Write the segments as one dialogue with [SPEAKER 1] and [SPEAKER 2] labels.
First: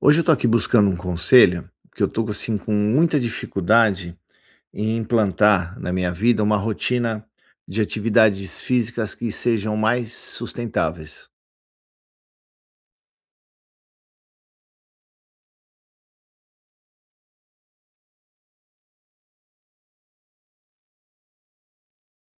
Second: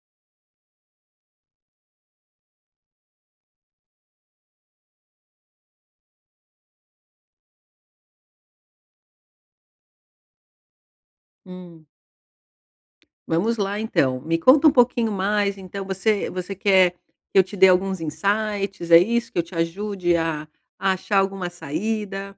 [SPEAKER 1] Hoje eu estou aqui buscando um conselho. Porque eu tô assim com muita dificuldade em implantar na minha vida, uma rotina de atividades físicas que sejam mais sustentáveis.
[SPEAKER 2] Hum. Vamos lá então, me conta um pouquinho mais. Então você você quer que eu te dê alguns insights, é isso? Que eu te ajude a a achar alguma saída?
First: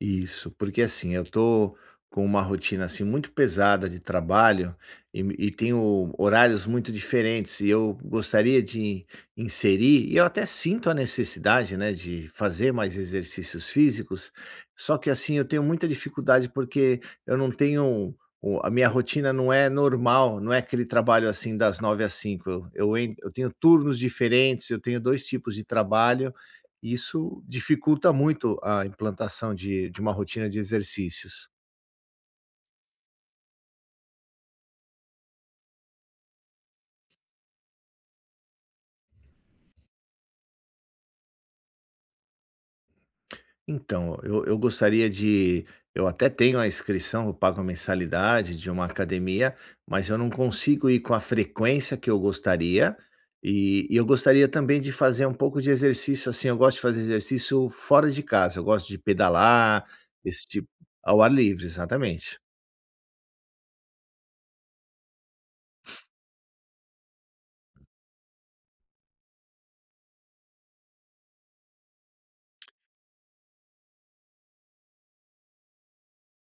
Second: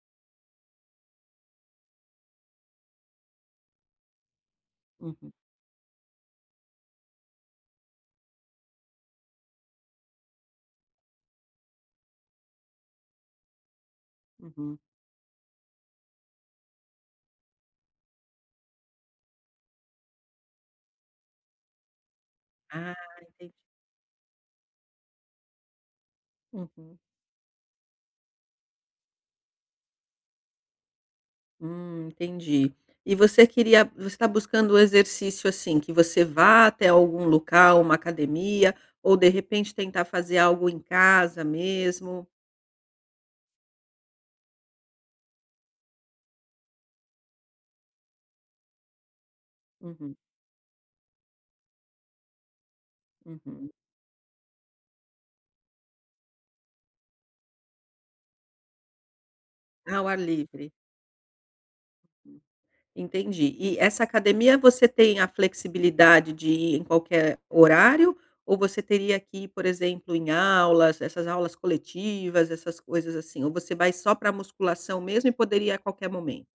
[SPEAKER 1] Isso, porque assim, eu tô com uma rotina assim muito pesada de trabalho e
[SPEAKER 2] Uhum.
[SPEAKER 1] me e tenho horários muito diferentes e eu gostaria de inserir, e eu até sinto a necessidade, né, de fazer mais exercícios físicos,
[SPEAKER 2] Uhum.
[SPEAKER 1] só que assim, eu tenho muita dificuldade, porque eu não tenho o a minha rotina não é normal, não é aquele trabalho assim das 9h ás 17h,
[SPEAKER 2] Ah,
[SPEAKER 1] eu en eu tenho
[SPEAKER 2] entendi.
[SPEAKER 1] turnos diferentes. Eu tenho dois tipos de trabalho,
[SPEAKER 2] Uhum.
[SPEAKER 1] isso dificulta muito a implantação de de uma rotina de exercícios.
[SPEAKER 2] Hum, entendi e você queria você tá buscando o exercício, assim, que você vá até algum local ou uma academia ou, de repente, tentar fazer algo em casa mesmo?
[SPEAKER 1] Então, eu eu gostaria de eu até tenho a inscrição, eu pago a mensalidade de uma academia, mas
[SPEAKER 2] Uhum.
[SPEAKER 1] eu não consigo ir com a frequência que eu gostaria.
[SPEAKER 2] Uhum.
[SPEAKER 1] E e eu gostaria também de fazer um pouco de exercício assim, eu gosto de fazer exercício fora de casa, eu gosto de pedalar,
[SPEAKER 2] Ao ar
[SPEAKER 1] esse tipo
[SPEAKER 2] livre.
[SPEAKER 1] ao ar livre, exatamente.
[SPEAKER 2] Entendi. E essa academia, você tem a flexibilidade de ir em qualquer horário ou você teria que ir, por exemplo, em aulas? Essas aulas coletivas, essas coisas, assim, ou você vai só pra musculação mesmo e poderia ir a qualquer momento?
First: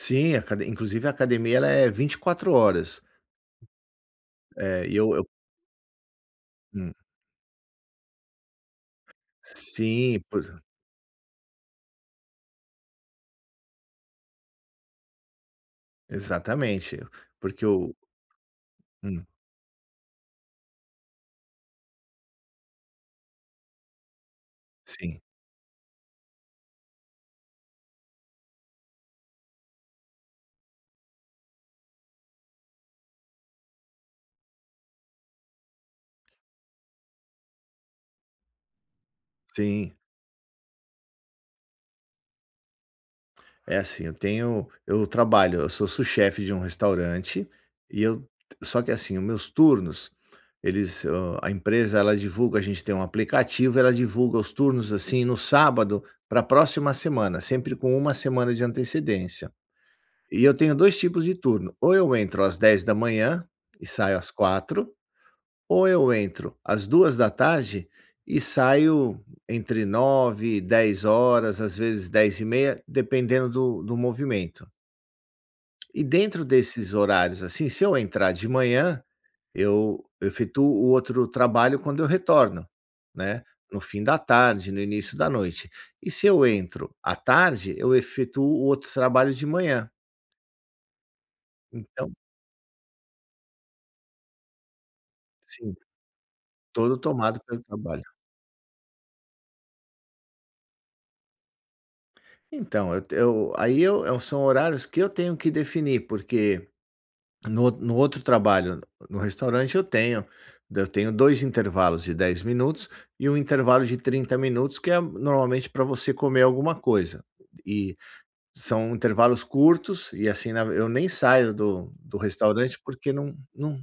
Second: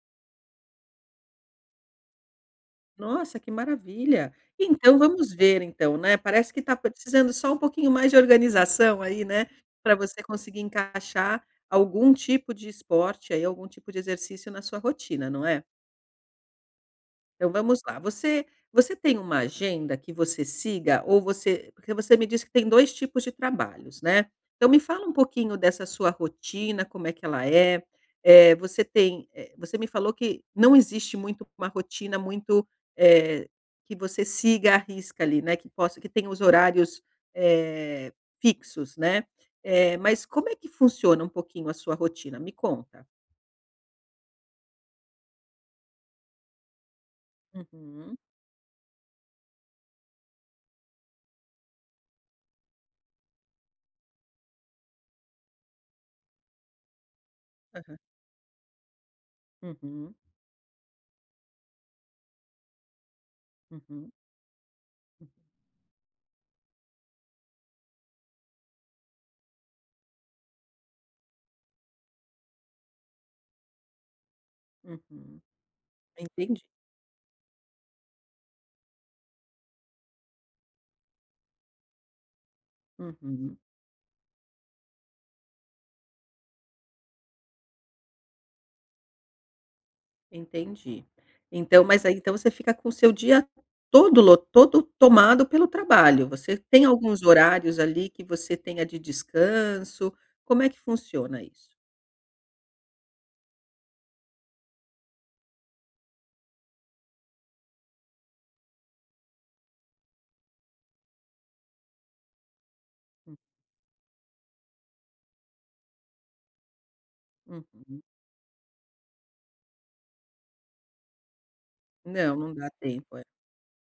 [SPEAKER 1] Sim, a acade inclusive, a academia ela é 24 horas.
[SPEAKER 2] Nossa, que maravilha.
[SPEAKER 1] É, e
[SPEAKER 2] Então
[SPEAKER 1] eu eu
[SPEAKER 2] vamos ver, então, né, parece que está
[SPEAKER 1] Hum.
[SPEAKER 2] precisando só um pouquinho mais de organização aí, né, pra você
[SPEAKER 1] Sim,
[SPEAKER 2] conseguir
[SPEAKER 1] por
[SPEAKER 2] encaixar algum tipo de esporte aí, algum tipo de exercício na sua rotina, não é?
[SPEAKER 1] Exatamente.
[SPEAKER 2] Então
[SPEAKER 1] Porque
[SPEAKER 2] vamos
[SPEAKER 1] eu
[SPEAKER 2] lá, você você tem
[SPEAKER 1] Hum.
[SPEAKER 2] uma agenda que você siga ou você porque você me disse que tem 2 tipos de trabalhos, né, então me fala um
[SPEAKER 1] Sim.
[SPEAKER 2] pouquinho dessa sua rotina, como é que ela é, eh, você tem eh, você me falou que não existe muito uma rotina muito eh, que você siga à risca ali, né, que possa que tenha os horários, eh, fixos, né. Eh,
[SPEAKER 1] Sim.
[SPEAKER 2] mas como é que funciona um pouquinho a sua rotina? Me conta.
[SPEAKER 1] É, assim, eu tenho eu trabalho, eu sou sous chef de um restaurante e
[SPEAKER 2] Uhum.
[SPEAKER 1] eu só que, assim, os meus turnos, eles hã, a empresa ela divulga a gente tem um aplicativo, ela divulga os turnos, assim, no sábado pra próxima semana, sempre com
[SPEAKER 2] Aham.
[SPEAKER 1] 1 semana de antecedência.
[SPEAKER 2] Uhum.
[SPEAKER 1] E eu tenho 2 tipos de turno, ou eu entro às 10h e
[SPEAKER 2] Uhum.
[SPEAKER 1] saio às 16h,
[SPEAKER 2] Hum.
[SPEAKER 1] ou eu entro às 14h e saio entre 21h, 22h, às vezes 22h30, e meia dependendo do do movimento.
[SPEAKER 2] Uhum.
[SPEAKER 1] E dentro
[SPEAKER 2] Entendi.
[SPEAKER 1] desses horários, assim, se eu entrar de manhã, eu efetuo o outro trabalho quando eu retorno, né,
[SPEAKER 2] Uhum.
[SPEAKER 1] no fim da tarde, no início da noite. E se eu entro à tarde, eu efetuo o outro trabalho de manhã.
[SPEAKER 2] Entendi. Então mas
[SPEAKER 1] Então
[SPEAKER 2] aí então você fica com o seu dia todo lo todo tomado pelo
[SPEAKER 1] Sim.
[SPEAKER 2] trabalho. Você tem
[SPEAKER 1] Todo
[SPEAKER 2] alguns
[SPEAKER 1] tomado pelo
[SPEAKER 2] horários,
[SPEAKER 1] trabalho.
[SPEAKER 2] ali, que você tenha de descanso? Como é que funciona isso?
[SPEAKER 1] Então, eu eu aí eu são horários que eu tenho que definir, porque no o no outro trabalho, n no restaurante, eu tenho eu tenho 2 intervalos de 10 minutos, e 1
[SPEAKER 2] Hum.
[SPEAKER 1] intervalo de 30 minutos, que é normalmente pra você comer alguma coisa. E
[SPEAKER 2] Uhum.
[SPEAKER 1] são intervalos curtos e, assim, na eu nem saio do do
[SPEAKER 2] Não, não dá
[SPEAKER 1] restaurante, porque
[SPEAKER 2] tempo, é.
[SPEAKER 1] não não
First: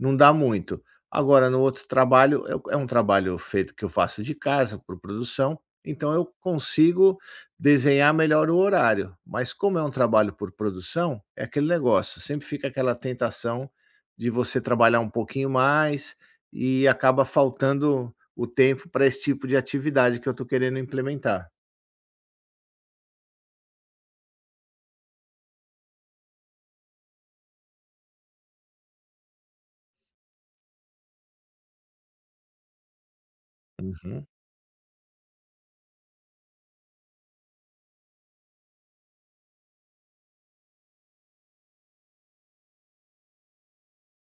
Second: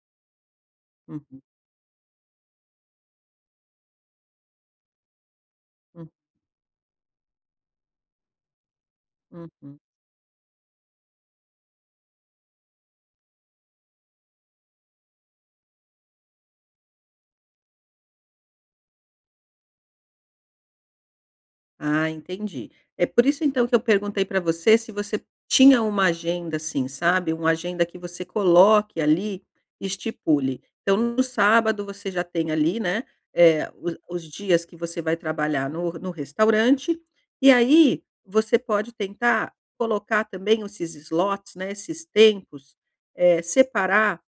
[SPEAKER 1] não dá muito.
[SPEAKER 2] Uhum.
[SPEAKER 1] Agora no outro trabalho, é um é um trabalho feito que eu faço de casa, por produção,
[SPEAKER 2] Hum.
[SPEAKER 1] então eu consigo desenhar melhor o horário. Mas como
[SPEAKER 2] Uhum.
[SPEAKER 1] é um trabalho por produção, é aquele negócio, sempre fica aquela tentação de você trabalhar um pouquinho mais, e acaba faltando o tempo pra esse tipo de atividade que eu tô querendo implementar.
[SPEAKER 2] Ah, entendi. É por isso então que eu perguntei pra você se você tinha uma agenda, assim, sabe. Uma agenda que você coloque ali e estipule. Então no sábado você já tem ali, né, eh, os os
[SPEAKER 1] Uhum.
[SPEAKER 2] dias que você vai trabalhar no no restaurante, e aí você pode tentar colocar também esses slots, né, esses tempos, eh, separar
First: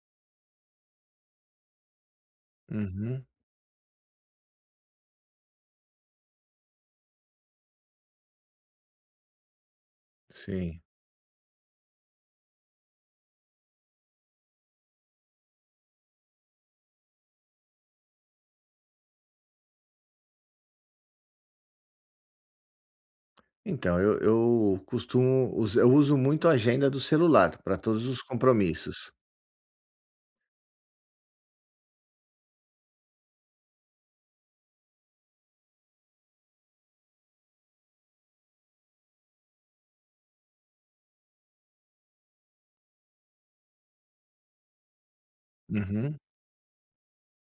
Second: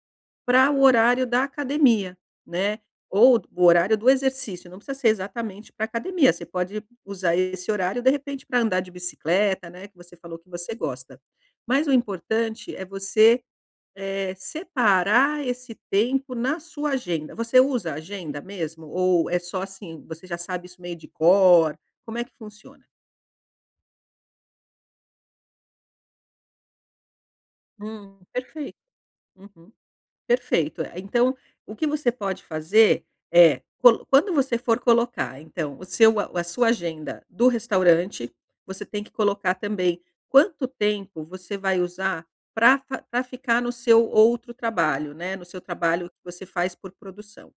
[SPEAKER 2] para o horário da academia, né,
[SPEAKER 1] Uhum.
[SPEAKER 2] ou o horário do exercício. Não precisa ser exatamente pra academia, você pode usar esse horário, de repente, pra andar de bicicleta, né, que você falou que você
[SPEAKER 1] Sim.
[SPEAKER 2] gosta. Mas o importante é você, eh, separar esse tempo na sua agenda. Você usa agenda mesmo? Ou é só, assim, você já sabe isso meio de cor? Como é que funciona?
[SPEAKER 1] Então, eu eu costumo us eu uso muito a agenda do celular pra todos
[SPEAKER 2] Hum,
[SPEAKER 1] os
[SPEAKER 2] perfeito.
[SPEAKER 1] compromissos.
[SPEAKER 2] Uhum. Perfeito. Eh, então o que você pode fazer é colo quando você for colocar então o seu a sua agenda do restaurante, você tem que colocar também quanto tempo você vai usar pra fa pra ficar no seu outro trabalho, né, no seu trabalho que
[SPEAKER 1] Uhum.
[SPEAKER 2] você faz por produção.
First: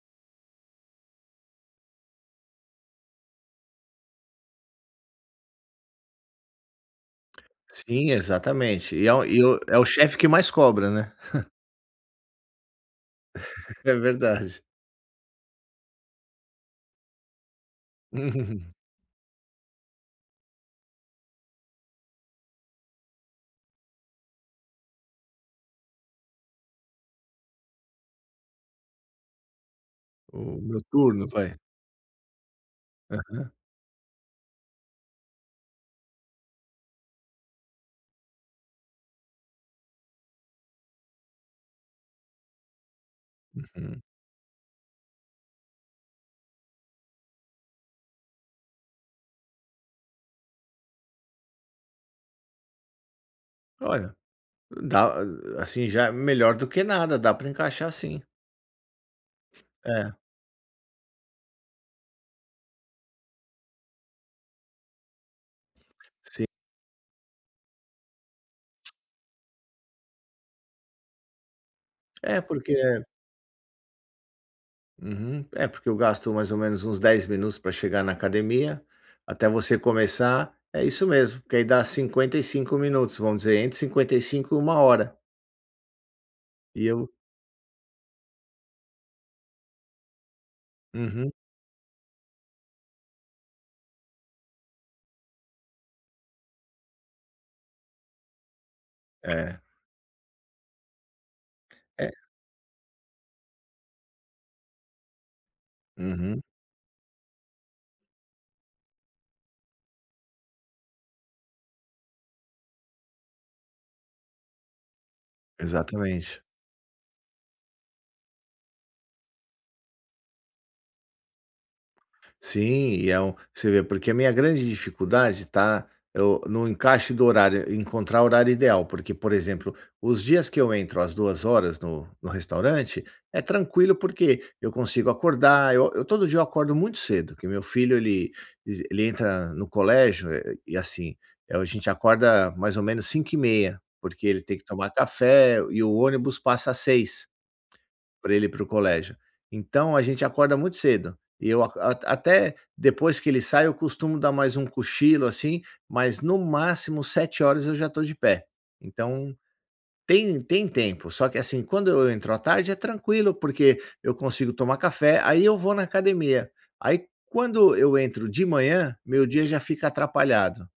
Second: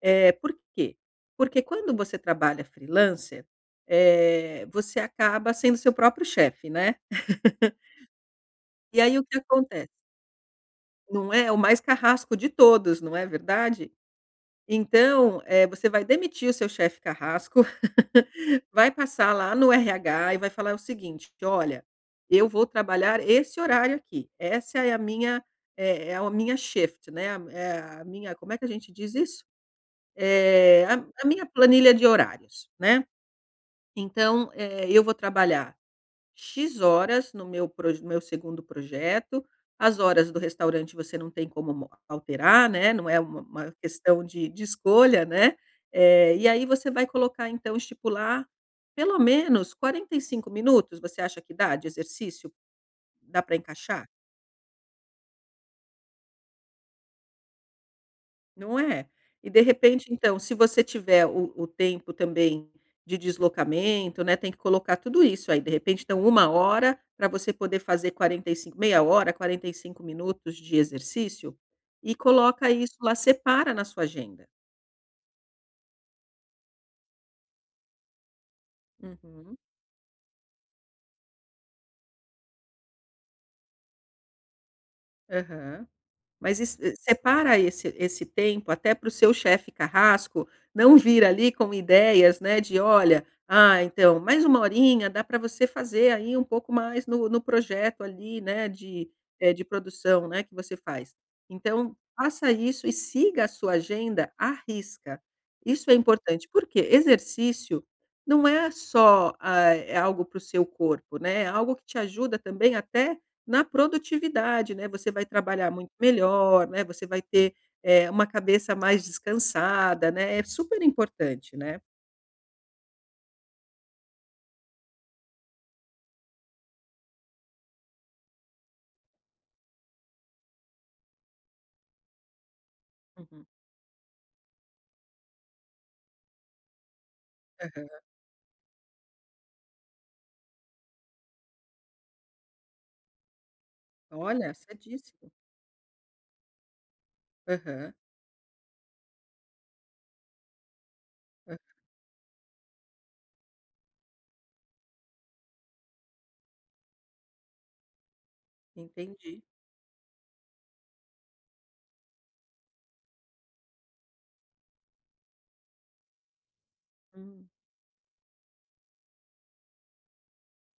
[SPEAKER 2] Eh, por quê? Porque quando você trabalha freelancer, eh, você acaba sendo seu próprio chefe, né.
[SPEAKER 1] Sim, exatamente.
[SPEAKER 2] E
[SPEAKER 1] E é
[SPEAKER 2] aí o
[SPEAKER 1] o
[SPEAKER 2] que
[SPEAKER 1] e o é o
[SPEAKER 2] acontece?
[SPEAKER 1] chefe que mais cobra, né.
[SPEAKER 2] Não é, o mais carrasco de todos, não é verdade?
[SPEAKER 1] É verdade.
[SPEAKER 2] Então, eh, você vai demitir o seu chefe carrasco, vai passar lá no RH e vai falar o seguinte, que: "Olha, eu vou trabalhar esse horário aqui. Essa é a minha é é o minha shift, né, é a minha", como é que a gente diz isso?
[SPEAKER 1] O meu
[SPEAKER 2] Eh, "A a
[SPEAKER 1] turno
[SPEAKER 2] minha
[SPEAKER 1] vai.
[SPEAKER 2] planilha de horários, né.
[SPEAKER 1] Aham.
[SPEAKER 2] Então, eh, eu vou trabalhar X horas no meu proj no meu segundo projeto" as horas do restaurante você não tem como mo alterar, né. Não é uma uma
[SPEAKER 1] Uhum.
[SPEAKER 2] questão de de escolha, né, eh, e aí você vai colocar então, estipular pelo menos 45 minutos, você acha que dá de exercício? Dá pra encaixar?
[SPEAKER 1] Olha, dá assim, já melhor do que nada. Dá pra encaixar sim.
[SPEAKER 2] Não é? E de repente,
[SPEAKER 1] É.
[SPEAKER 2] então, se você tiver o o tempo também de deslocamento, né, tem que colocar tudo isso aí, de repente, então,
[SPEAKER 1] Se
[SPEAKER 2] 1 hora pra você poder fazer 45, meia hora, 45 minutos de exercício e
[SPEAKER 1] É
[SPEAKER 2] coloca
[SPEAKER 1] porque
[SPEAKER 2] isso lá, separa na sua agenda.
[SPEAKER 1] Uhum, é porque eu gasto mais ou menos uns 10 minutos pra chegar na academia, até
[SPEAKER 2] Uhum.
[SPEAKER 1] você começar, é isso mesmo, porque aí dá 55 minutos, vamos dizer, entre 55 e 1 hora.
[SPEAKER 2] Aham. Mas es
[SPEAKER 1] E eu
[SPEAKER 2] separa esse esse tempo até pro seu chefe carrasco não vir
[SPEAKER 1] Uhum.
[SPEAKER 2] ali com ideias, né, de: "Olha, ah, então, mais uma horinha dá pra você fazer aí um pouco mais no no projeto, ali, né, de eh,
[SPEAKER 1] É.
[SPEAKER 2] de produção, né, que você faz". Então,
[SPEAKER 1] É.
[SPEAKER 2] faça isso e siga a sua agenda à risca. Isso é
[SPEAKER 1] Uhum.
[SPEAKER 2] importante, por quê? Exercício não é só, hã, é algo para o seu corpo, né, é algo que te ajuda também até na produtividade, né, você vai trabalhar muito
[SPEAKER 1] Exatamente.
[SPEAKER 2] melhor, né, você vai ter, eh, uma cabeça mais descansada, né, é super importante, né.
[SPEAKER 1] Sim, e é um você vê, porque a minha grande dificuldade está eu no encaixe do horário, encontrar horário ideal, porque, por exemplo, os dias que eu entro às 14:00 no no restaurante, é
[SPEAKER 2] Uhum.
[SPEAKER 1] tranquilo porque eu consigo acordar, eu eu todo dia eu acordo muito cedo, que meu
[SPEAKER 2] Aham.
[SPEAKER 1] filho ele, ese ele entra no colégio e, assim, eh, o a gente acorda mais ou menos 05:30, porque ele
[SPEAKER 2] Olha,
[SPEAKER 1] tem que tomar
[SPEAKER 2] sadístico.
[SPEAKER 1] café e o ônibus passa às 06:00
[SPEAKER 2] Aham.
[SPEAKER 1] pra ele ir pro colégio. Então a gente acorda muito cedo e
[SPEAKER 2] Aham.
[SPEAKER 1] eu aco até depois que ele sai eu costumo dar mais um cochilo, assim, mas no máximo 07:00 eu já estou de pé. Então,
[SPEAKER 2] Entendi.
[SPEAKER 1] tem tem tempo. Só que, assim, quando eu entro à tarde, é tranquilo, porque eu consigo tomar café, aí eu vou na academia. Aí
[SPEAKER 2] Hum.
[SPEAKER 1] quando eu entro de manhã, meu dia já fica atrapalhado,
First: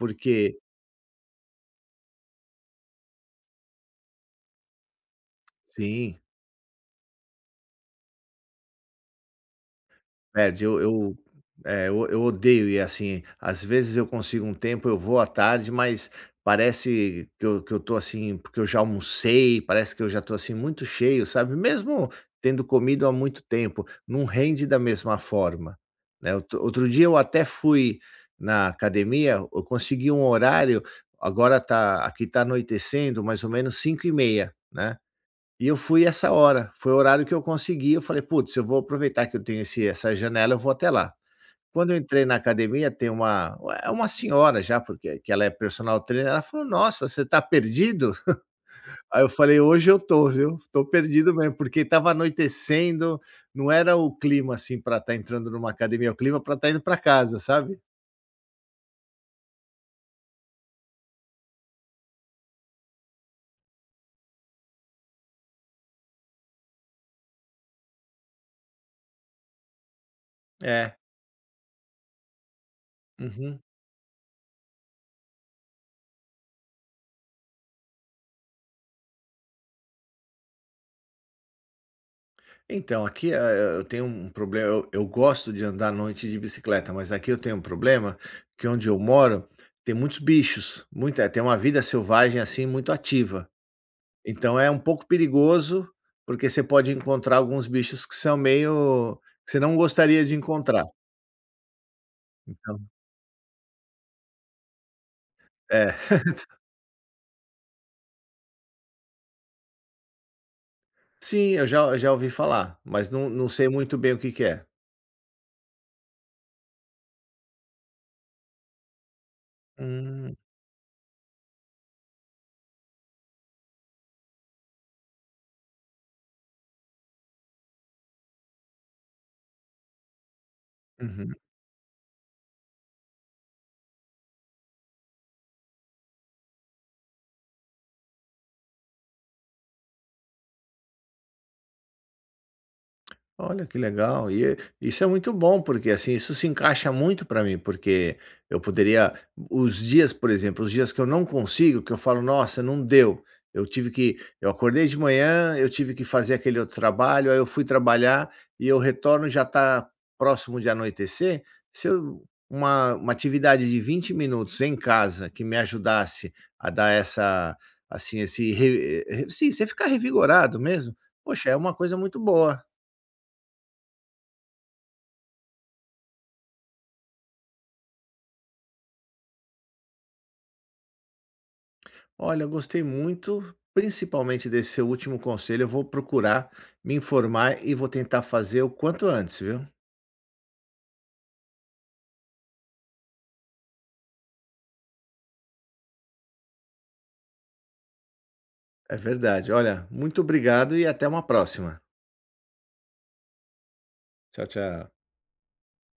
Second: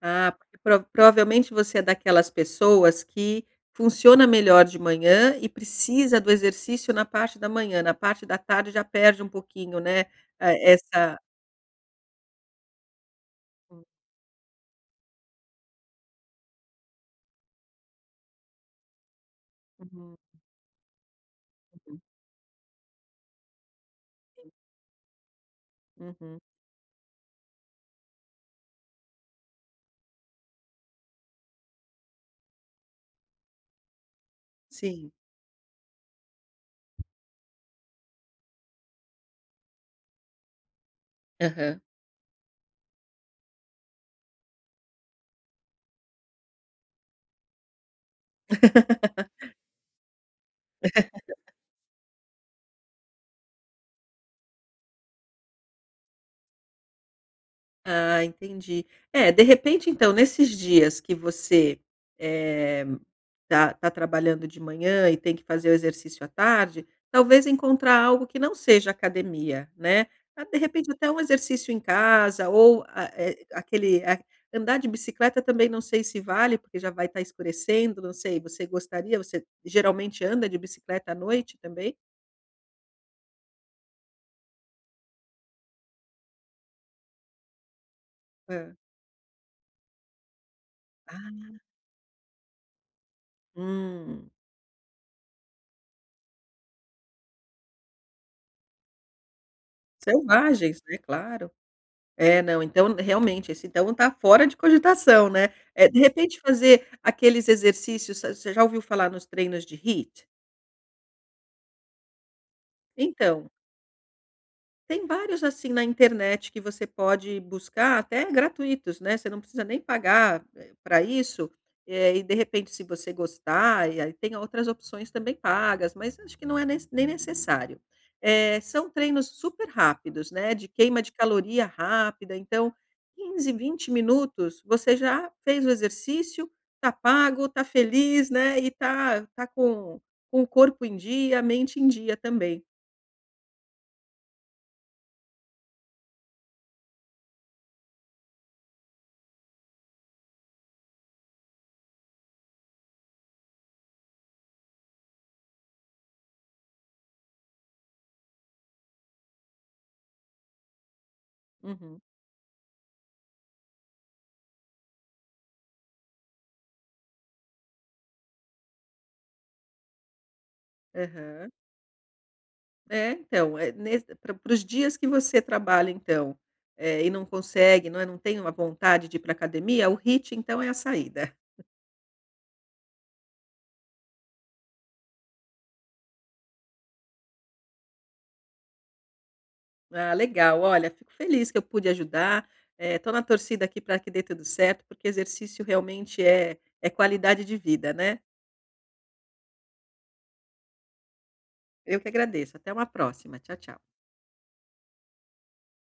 [SPEAKER 2] Ah, porque pro provavelmente você é daquelas pessoas que funciona melhor de manhã e
[SPEAKER 1] Sim.
[SPEAKER 2] precisa do exercício na parte da manhã, na parte da tarde já perde um pouquinho, né,
[SPEAKER 1] Perde,
[SPEAKER 2] eh,
[SPEAKER 1] eu
[SPEAKER 2] essa
[SPEAKER 1] eu eh, eu eu odeio ir assim. Às
[SPEAKER 2] Hum.
[SPEAKER 1] vezes eu consigo um tempo, eu vou à tarde, mas parece que eu que eu estou, assim, porque eu já almocei, parece que eu
[SPEAKER 2] Uhum.
[SPEAKER 1] já estou, assim, muito cheio, sabe,
[SPEAKER 2] Uhum.
[SPEAKER 1] mesmo tendo comido há muito tempo, não
[SPEAKER 2] Sim.
[SPEAKER 1] rende da mesma forma, né.
[SPEAKER 2] Uhum.
[SPEAKER 1] Outro outro dia eu até fui na academia, eu consegui um horário, agora está aqui está anoitecendo mais ou menos 17:30, né.
[SPEAKER 2] Sim.
[SPEAKER 1] E eu fui essa hora, foi o horário que eu consegui, eu falei: "Putz, eu vou aproveitar que eu tenho esse essa janela, eu vou até lá".
[SPEAKER 2] Aham.
[SPEAKER 1] Quando eu entrei na academia, tem uma é uma senhora já, porque que ela é personal trainer, ela falou: "Nossa, você está perdido?", Aí eu falei: "Hoje eu estou, viu? Estou perdido mesmo.", porque estava anoitecendo, não era o clima, assim, pra estar entrando numa academia, o clima para estar indo pra casa, sabe?
[SPEAKER 2] Ah, entendi. É, de repente, então, nesses dias que você, eh, tá tá trabalhando de manhã e tem que fazer o exercício à tarde, talvez encontrar algo que não seja academia, né. Ah, de repente
[SPEAKER 1] É.
[SPEAKER 2] até um exercício em casa ou, a eh,
[SPEAKER 1] Uhum.
[SPEAKER 2] aquele andar de bicicleta também não sei se vale, porque já vai estar escurecendo, não sei, você gostaria, você geralmente anda de bicicleta à noite também?
[SPEAKER 1] Então, aqui a eh eh, eu tenho um problema, eu eu gosto de andar à noite de bicicleta, mas aqui eu tenho um problema, que
[SPEAKER 2] Hã.
[SPEAKER 1] onde eu moro tem muitos bichos, muita tem uma
[SPEAKER 2] Ah.
[SPEAKER 1] vida selvagem, assim, muito ativa.
[SPEAKER 2] Hum.
[SPEAKER 1] Então é um pouco perigoso, porque você pode encontrar alguns bichos que são meio que você não gostaria de
[SPEAKER 2] Selvagem, isso
[SPEAKER 1] encontrar.
[SPEAKER 2] daí, é claro. É, não,
[SPEAKER 1] Então
[SPEAKER 2] então, realmente, esse então tá fora de cogitação, né. Eh,
[SPEAKER 1] É.
[SPEAKER 2] de repente fazer aqueles exercícios a você já ouviu falar nos treinos de HIIT?
[SPEAKER 1] Sim, eu já eu já ouvi falar, mas não não
[SPEAKER 2] Então
[SPEAKER 1] sei muito bem o que que é.
[SPEAKER 2] tem vários, assim, na internet que você pode buscar, até gratuitos, né. Você não precisa nem
[SPEAKER 1] Hum.
[SPEAKER 2] pagar, eh, pra isso, eh, e, de repente, se você gostar, e aí tem outras opções também pagas, mas acho que não é nes nem necessário. Eh, são treinos super-rápidos, né, de queima de
[SPEAKER 1] Uhum.
[SPEAKER 2] caloria rápida, então 15, 20 minutos, você já fez o exercício, tá pago, tá feliz, né, e tá tá com com o corpo em dia, a mente em dia também.
[SPEAKER 1] Olha, que legal! E é isso é muito bom, porque, assim, isso se encaixa muito para mim, porque eu poderia o os dias por exemplo, os dias que eu não consigo, que eu falo: "Nossa, não deu. Eu tive que eu acordei de manhã, eu tive que fazer aquele outro trabalho, aí eu fui trabalhar e eu retorno e já tá próximo de anoitecer". Se
[SPEAKER 2] Uhum.
[SPEAKER 1] eu uma uma atividade de 20 minutos em casa que me ajudasse a dar essa assim, esse re re sim, você ficar revigorado mesmo,
[SPEAKER 2] Aham.
[SPEAKER 1] poxa, é uma coisa muito boa.
[SPEAKER 2] É, então, eh, nesse para para os dias que você trabalha então, eh, e não consegue, não é, não tem uma vontade de ir pra academia, o HIIT então é a saída.
[SPEAKER 1] Olha, eu gostei muito, principalmente desse seu último conselho. Eu vou procurar me informar e vou tentar fazer o quanto antes, viu.
[SPEAKER 2] Ah, legal. Olha, fico feliz que eu pude ajudar, eh, tô na torcida aqui pra que dê tudo certo. Porque exercício realmente é é qualidade de vida, né.
[SPEAKER 1] É verdade. Olha, muito obrigado e até uma próxima.
[SPEAKER 2] Eu que agradeço. Até uma próxima. Tchau, tchau.
[SPEAKER 1] Tchau, tchau.